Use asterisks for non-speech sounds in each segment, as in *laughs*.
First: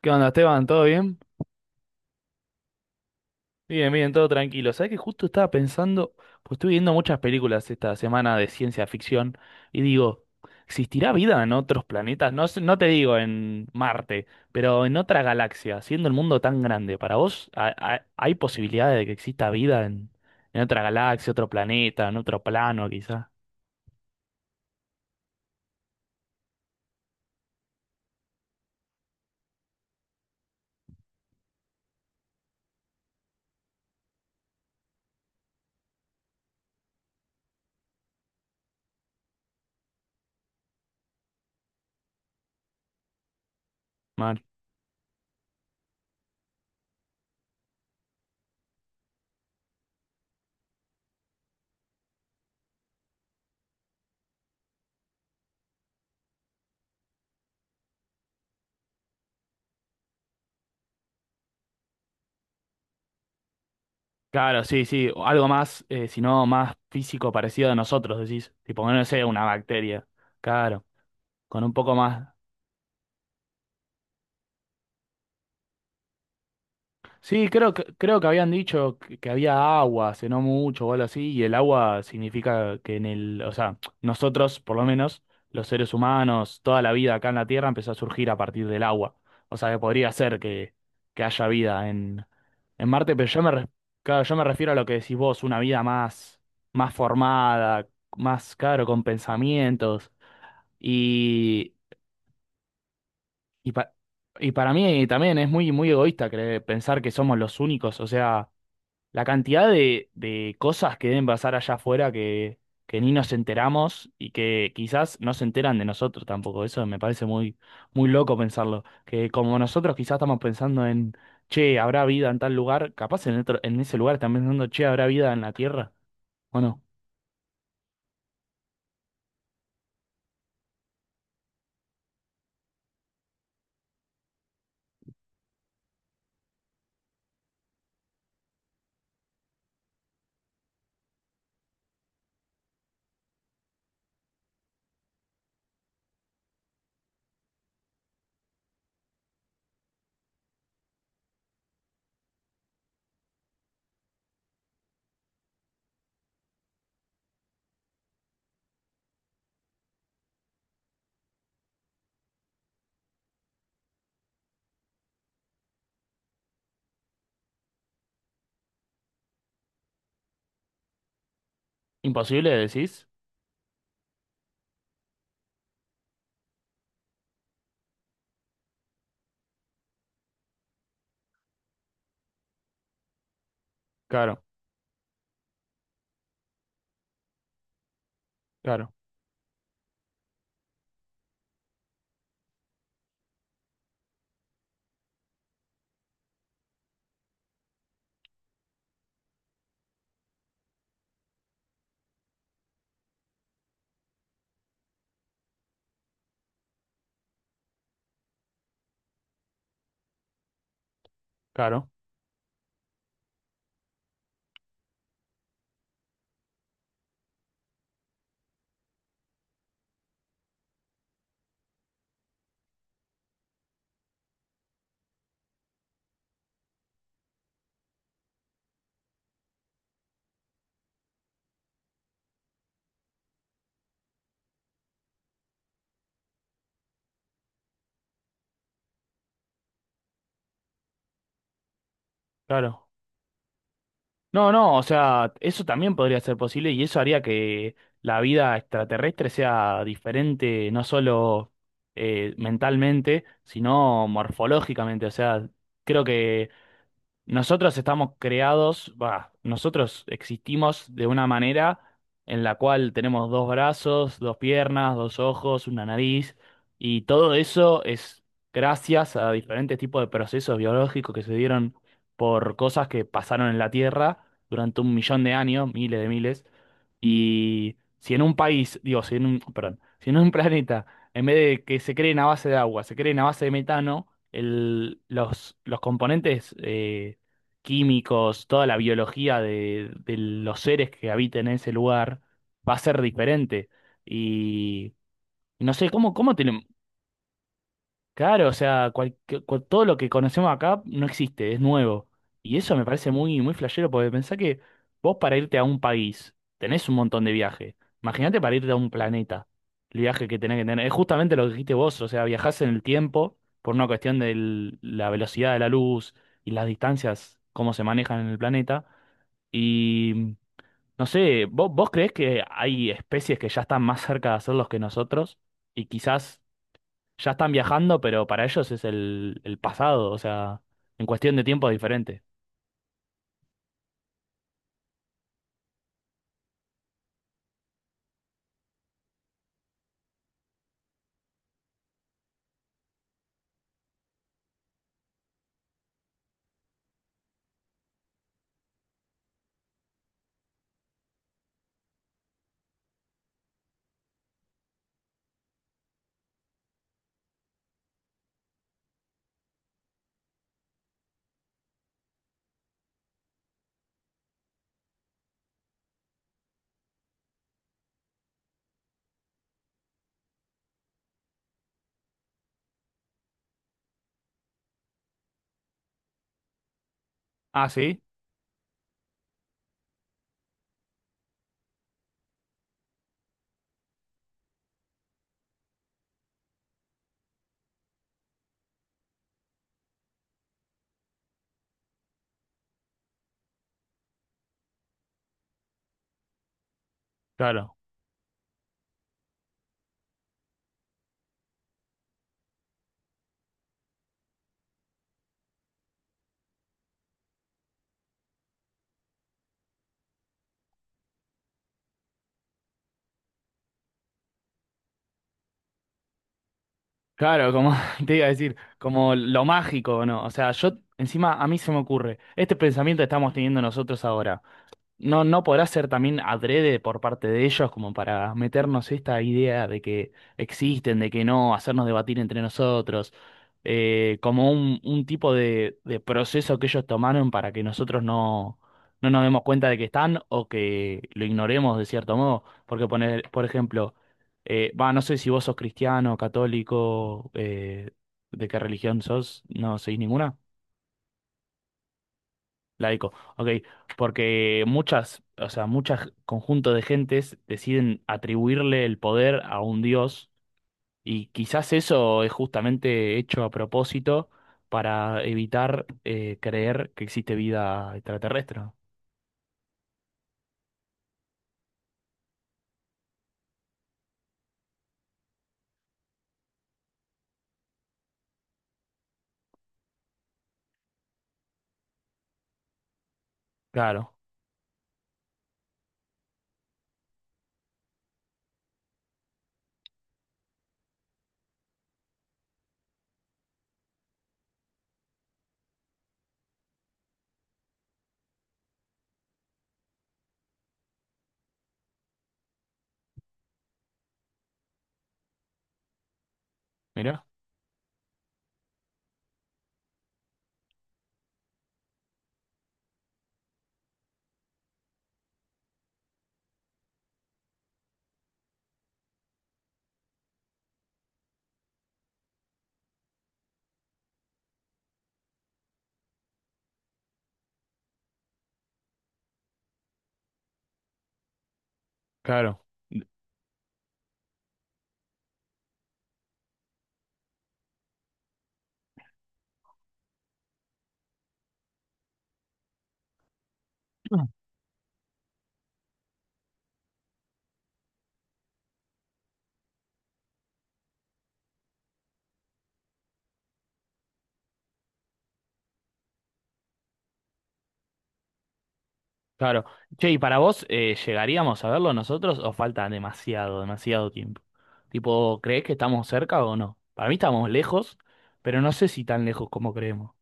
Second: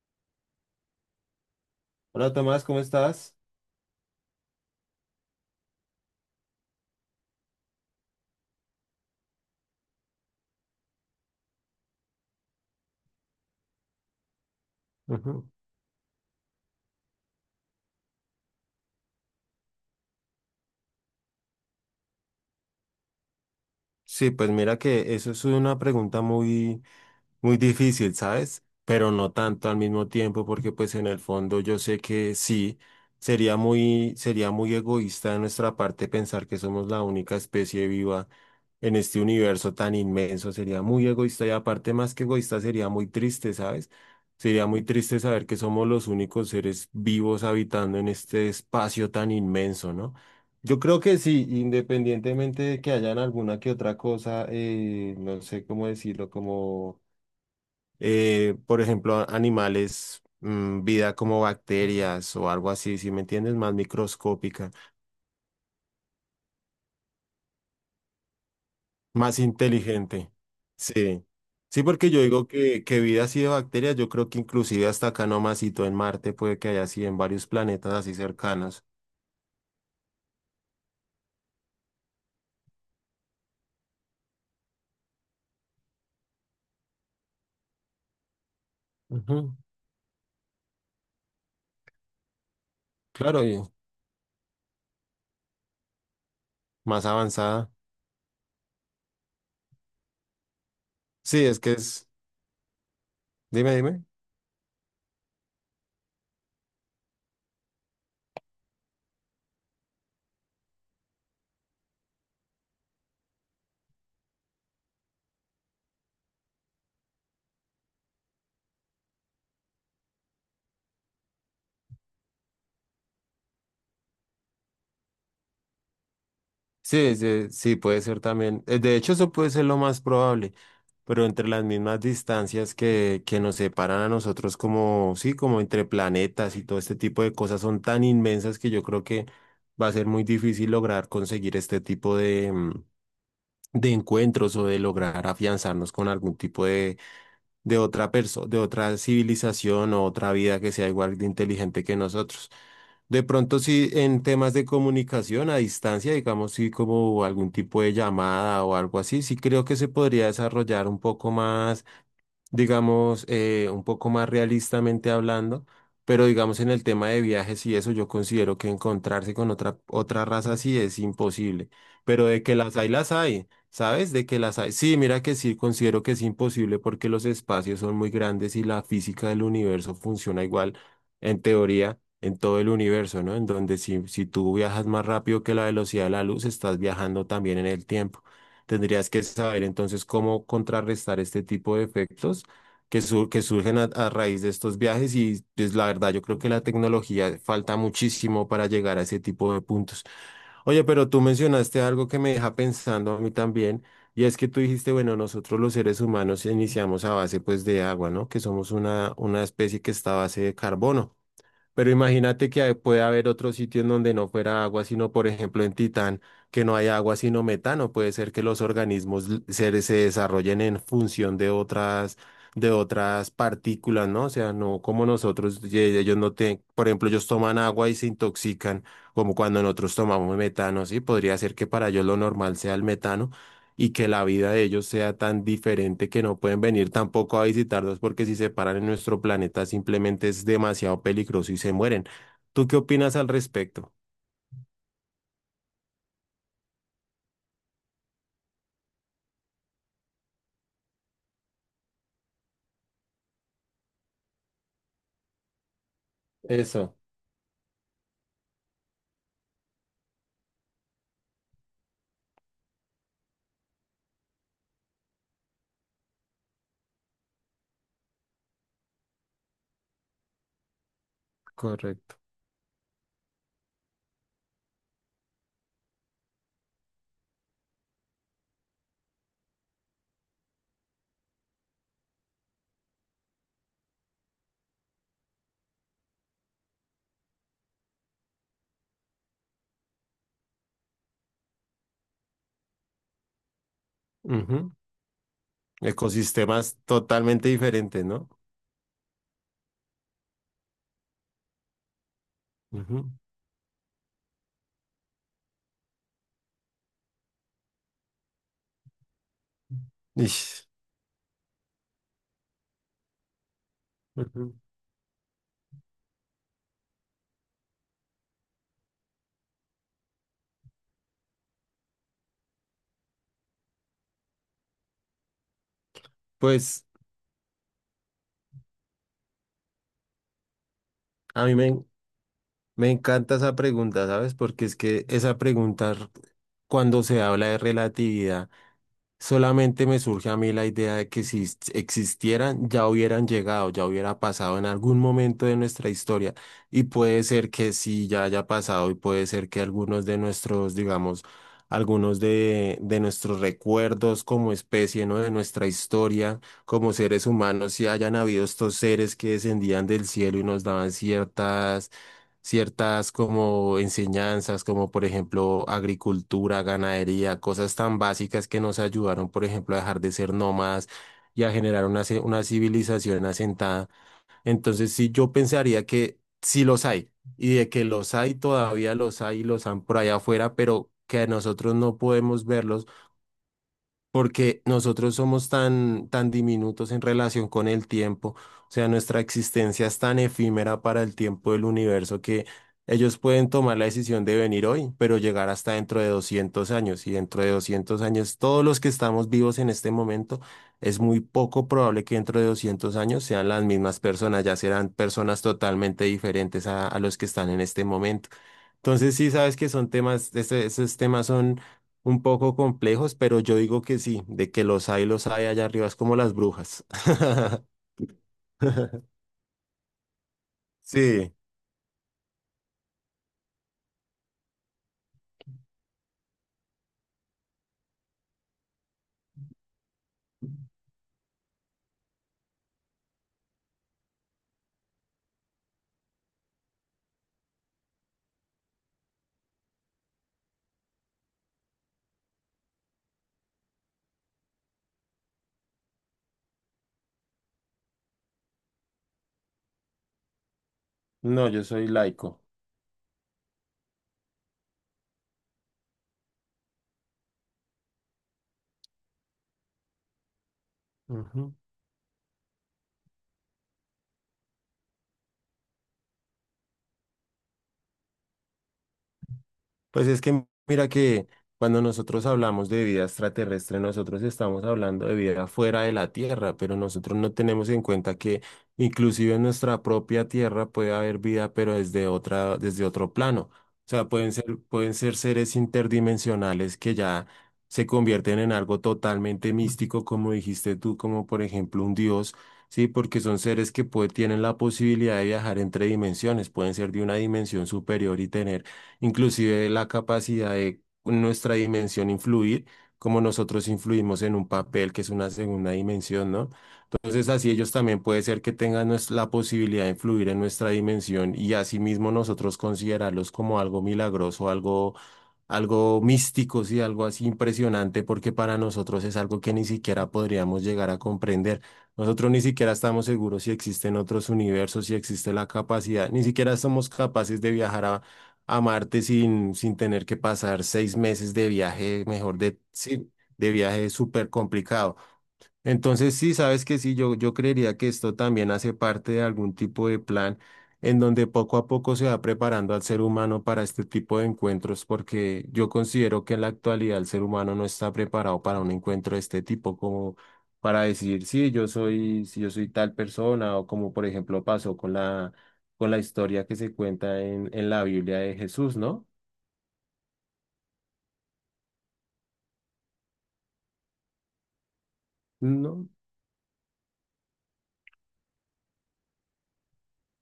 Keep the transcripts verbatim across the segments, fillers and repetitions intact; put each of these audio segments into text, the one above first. ¿Qué onda, Esteban? ¿Todo bien? Hola Tomás, ¿cómo estás? Bien, bien, todo tranquilo. ¿Sabés que justo estaba pensando, pues estuve viendo muchas películas esta semana de ciencia ficción y digo, ¿existirá vida en otros planetas? No, sé- no te digo en Marte, pero en otra Ujú. galaxia, siendo el mundo tan grande, ¿para vos ha- ha- hay posibilidades de que exista vida en, en otra galaxia, otro planeta, en otro plano quizá? Sí, pues mira que eso es una pregunta muy, muy difícil, ¿sabes? Pero no tanto al mismo tiempo, porque pues en el fondo yo sé que sí, sería muy, sería muy egoísta de nuestra parte pensar que somos la única especie viva en este universo tan inmenso. Sería muy egoísta y aparte más que egoísta sería muy triste, ¿sabes? Mal. Sería muy triste saber que somos los únicos seres vivos habitando en este espacio tan inmenso, ¿no? Yo creo que sí, independientemente de que hayan alguna que otra cosa, eh, no sé cómo decirlo, como eh, por ejemplo, animales, mm, vida como bacterias o algo así, si me entiendes, más Claro, microscópica, sí, sí, o algo más, eh, si no más físico parecido a nosotros, decís, tipo, no sé, más una bacteria. inteligente. Claro, Sí. con un Sí, poco porque yo más. digo que, que vida así de bacterias, yo creo que inclusive hasta acá nomasito en Marte puede que haya así en varios Sí, creo que, planetas así creo que habían cercanos. dicho que, que había agua, hace no mucho o algo así, y el agua significa que en el, o sea, nosotros, por lo menos, los seres humanos, toda la vida acá en la Tierra empezó a surgir a partir del agua. Ujú. O sea, que podría ser que, que haya vida en, en Marte, pero yo Claro, me, y re- claro, yo me refiero a lo que decís vos, una vida más, más más avanzada. formada, más, claro, con pensamientos. Sí, es que Y, es, dime, y, pa- dime. y para mí también es muy, muy egoísta creer- pensar que somos los únicos, o sea la cantidad de, de cosas que deben pasar allá afuera que, que ni nos enteramos y que quizás no se enteran de nosotros tampoco. Eso me parece muy, muy loco pensarlo. Que como nosotros quizás estamos pensando en, che, habrá vida en tal lugar, capaz en otro- en ese lugar están pensando, che, habrá vida en la Tierra. Bueno, Sí, sí, sí, puede ser también. eh, De hecho, eso puede ser lo más probable, pero entre las mismas distancias que, que nos separan a nosotros como, sí, como entre planetas y todo este tipo de cosas son tan inmensas que yo creo que va a ser muy difícil lograr conseguir este tipo de, mm, de encuentros o de lograr afianzarnos con algún tipo de, de otra persona, de otra civilización o otra vida que sea igual de inteligente que nosotros. De pronto sí, en temas de comunicación a distancia, digamos, sí, como algún tipo de llamada o algo así, sí creo que se podría desarrollar un poco más digamos, eh, un poco más realistamente hablando, pero digamos en el tema de viajes y eso, yo considero que encontrarse con otra, otra raza sí es imposible, pero de imposible que las hay, decís. las hay, ¿sabes? De que las hay. Sí, mira que sí, considero que es imposible porque los espacios son muy grandes y la física del universo funciona igual, en teoría. En todo el universo, ¿no? En donde si, si Claro, tú viajas más rápido que la velocidad de la luz, estás viajando también en el tiempo. claro, Tendrías que saber entonces cómo contrarrestar este tipo de efectos que, sur- que surgen a, a raíz de estos viajes y pues la verdad yo creo que la tecnología falta muchísimo para llegar a ese tipo de puntos. Oye, pero tú mencionaste algo que me deja pensando a mí también y es que tú dijiste, bueno, nosotros los seres humanos iniciamos a base pues de agua, ¿no? Que somos una, una especie que está a base de carbono. claro, Pero imagínate que hay- puede haber otro sitio en donde no fuera agua, sino por ejemplo en Titán, que no hay agua sino metano. Puede ser que los organismos l- se, se desarrollen en función de otras, de otras partículas, ¿no? O sea, no como nosotros, ye- ellos no tienen, por ejemplo, ellos toman agua y se intoxican, como cuando nosotros tomamos metano, ¿sí? Podría ser que para ellos lo normal sea el metano y que la vida de ellos sea tan diferente que no pueden venir tampoco a visitarlos porque si se paran en nuestro planeta simplemente es demasiado peligroso y se mueren. ¿Tú qué claro. opinas al respecto? No, no, o sea, eso también podría ser posible y eso haría que la vida extraterrestre sea diferente, no solo eh, mentalmente, sino morfológicamente. O sea, creo que Eso, nosotros estamos creados, va, nosotros existimos de una manera en la cual tenemos dos brazos, dos piernas, dos ojos, una nariz, y todo eso es gracias a diferentes tipos de procesos biológicos que se dieron correcto. por cosas que pasaron en la Tierra durante un millón de años, miles de miles. Y si en un país, digo, si en un, perdón, si en un *laughs* planeta, en vez de que se creen a base de agua, se creen a base de metano, el- los, los componentes eh, químicos, toda la biología de, de los seres que habiten en ese lugar va a ser diferente. Ujú. Y y no sé, ¿cómo, cómo tenemos? Ecosistemas totalmente diferentes, ¿no? Claro, o sea, cual- que- cual- todo lo que conocemos acá no existe, es nuevo. Y eso me parece Ujú. muy, muy flashero, porque pensá que vos para irte a un país tenés un montón de viajes. Imagínate para irte a un planeta, el viaje que tenés que Ish. tener. Es justamente lo que dijiste vos, o sea, viajás en el tiempo por una cuestión Ujú. de la velocidad de la luz y las distancias, cómo se manejan en el planeta. Y no sé, ¿vos, vos creés que hay especies que ya están más cerca de hacerlos que nosotros? Y quizás Pues ya están viajando, pero para ellos es el, el pasado, o sea, en cuestión de a mí tiempo es me, diferente. me encanta esa pregunta, ¿sabes? Porque es que esa pregunta, r- cuando se habla de relatividad, solamente me surge a mí la idea de que si s- existieran, ya hubieran llegado, ya hubiera pasado en algún momento de nuestra historia. Y puede ser que sí, ya haya pasado y puede ser que algunos de nuestros, digamos, algunos de, de nuestros recuerdos como especie, ¿no? De nuestra historia como seres humanos, si hayan habido estos seres que descendían del cielo y nos daban ciertas ciertas como enseñanzas, como por ejemplo agricultura, ganadería, cosas tan básicas que nos ayudaron, por ejemplo, a dejar de ser nómadas y a generar una, ci- una civilización asentada. Entonces, sí, yo pensaría que sí los hay y Ah, de que sí. los hay, todavía los hay y los han por allá afuera, pero que nosotros no podemos verlos porque nosotros somos tan, tan diminutos en relación con el tiempo, o sea, nuestra existencia es tan efímera para el tiempo del universo que ellos pueden tomar la decisión de venir hoy, pero llegar hasta dentro de doscientos años, y dentro de Claro, doscientos años, todos los que estamos vivos en este momento, es muy poco probable que dentro de doscientos años sean las mismas personas, ya serán personas totalmente diferentes a, a los que están en este momento. Entonces sí sabes que son temas, ese- esos temas son un poco complejos, pero yo digo que sí, de que los hay, los hay allá arriba, es como las brujas. claro, *laughs* como *laughs* te iba a decir, como lo mágico, ¿no? O sea, yo encima Sí, a mí se me ocurre, este pensamiento que estamos teniendo nosotros ahora. No, no podrá ser también adrede por parte de ellos como para meternos esta idea de que existen, de que no, hacernos debatir entre nosotros, eh, como un, un tipo de, de proceso que ellos tomaron para que nosotros no, no nos demos cuenta de que están o que lo ignoremos de cierto modo. Porque poner, por ejemplo, eh, va, no sé si vos sos cristiano, católico, eh, de qué religión sos, no sois ninguna. no, yo soy laico. Laico, ok, porque muchas, o sea, muchos conjuntos de gentes deciden atribuirle el poder a un dios y Ujú. quizás eso es justamente hecho a propósito para evitar eh, creer que existe vida extraterrestre. ¿No? Pues es que mira que cuando nosotros hablamos de vida extraterrestre, nosotros estamos hablando de vida fuera de la Tierra, pero nosotros no tenemos en cuenta que inclusive en nuestra propia Tierra puede haber vida, pero desde otra, desde otro plano. O sea, Claro, pueden ser, pueden ser seres interdimensionales que ya se convierten en algo totalmente místico, como dijiste tú, como por ejemplo un dios. Sí, porque son seres que pue- tienen la posibilidad de viajar entre dimensiones, pueden ser de una dimensión superior y tener inclusive la capacidad de nuestra dimensión influir, como nosotros influimos en un papel que es una segunda dimensión, ¿no? mira, Entonces así ellos también puede ser que tengan nues- la posibilidad de influir en nuestra dimensión y asimismo nosotros considerarlos como algo milagroso, algo algo místico, sí, algo así impresionante, porque para nosotros es algo que ni siquiera podríamos llegar a comprender. Nosotros ni siquiera estamos seguros si existen otros universos, si existe la capacidad, ni siquiera somos capaces de viajar a, a Marte sin, sin tener que pasar seis meses de viaje, mejor de, claro. sí, de viaje súper complicado. Entonces, sí, sabes que sí, yo, yo creería que esto también hace parte de algún tipo de plan en donde poco a poco se va preparando al ser humano para este tipo de Mm. encuentros, porque yo considero que en la actualidad el ser humano no está preparado para un encuentro de este tipo, como para decir, sí, yo soy, si yo soy tal persona, o como por ejemplo pasó con la, con la historia que se cuenta en, en la Biblia de Jesús, ¿no? Claro. Che, ¿y para vos eh, llegaríamos a verlo nosotros o falta demasiado, demasiado tiempo? Tipo, ¿crees que No, estamos cerca o no? Para mí estamos lejos, pero no sé si tan lejos como creemos.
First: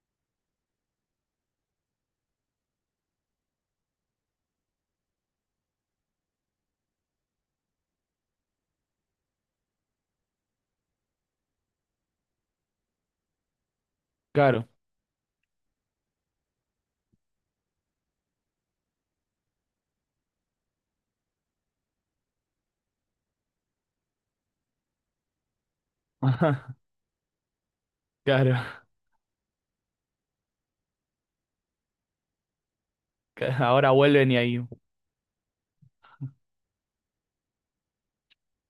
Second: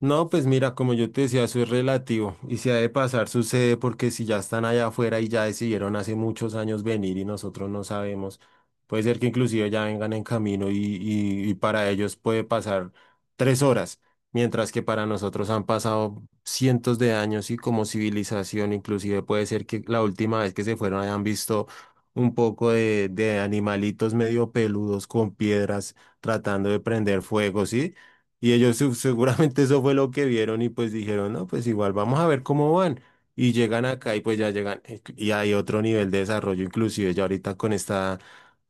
no, pues mira, como yo te decía, eso es relativo y si ha de pasar sucede porque si ya están allá afuera y ya decidieron hace muchos años venir y nosotros no sabemos, puede ser que inclusive ya vengan en camino y, y, y para ellos puede pasar tres horas, Claro. mientras que para nosotros han pasado cientos de años y como civilización inclusive puede ser que la última vez que se fueron hayan visto un poco de, de animalitos medio peludos con piedras tratando *laughs* de prender fuego, ¿sí? Y Claro, ellos su- seguramente eso fue lo que vieron y pues dijeron, no, pues igual vamos a ver cómo van. Y *laughs* llegan ahora acá y vuelven y pues ya ahí, llegan. eh, Y hay otro nivel de desarrollo, inclusive ya ahorita con esta,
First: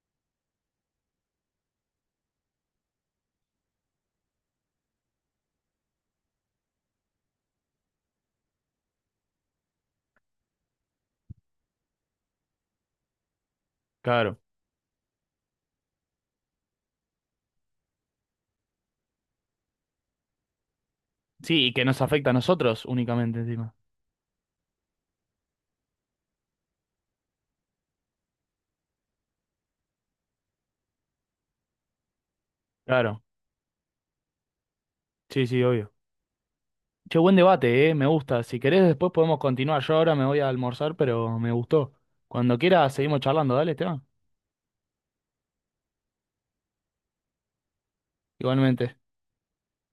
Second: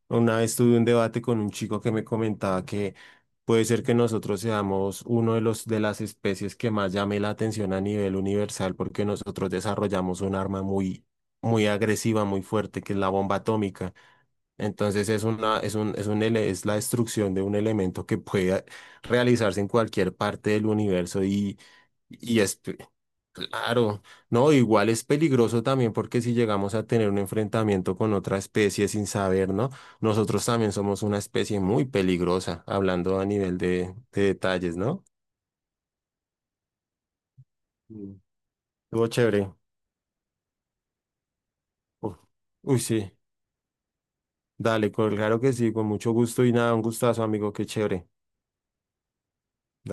una vez tuve un debate con un chico que me comentaba que puede ser que nosotros seamos uno de los de las especies que más llame la atención a nivel universal porque nosotros desarrollamos un arma muy, muy agresiva, muy fuerte, que es la bomba atómica. claro. Entonces es una, es un, es un, ele- es la destrucción de un elemento que puede realizarse en cualquier parte del universo y, Sí, y que nos afecta a y es pe- nosotros únicamente encima. claro, no, igual es peligroso también porque si llegamos a tener un enfrentamiento con otra especie sin saber, ¿no? Nosotros también somos una especie muy peligrosa, hablando Claro, a nivel de, de detalles, ¿no? sí, sí, obvio. Che, buen debate, eh, me Mm. gusta. Si querés Estuvo después podemos chévere. continuar. Yo ahora me voy a almorzar, pero me gustó. Uf. Cuando Uy, quieras sí. seguimos charlando, dale, Esteban. Dale, claro que sí, con mucho gusto y nada, un gustazo, amigo, qué chévere. Igualmente.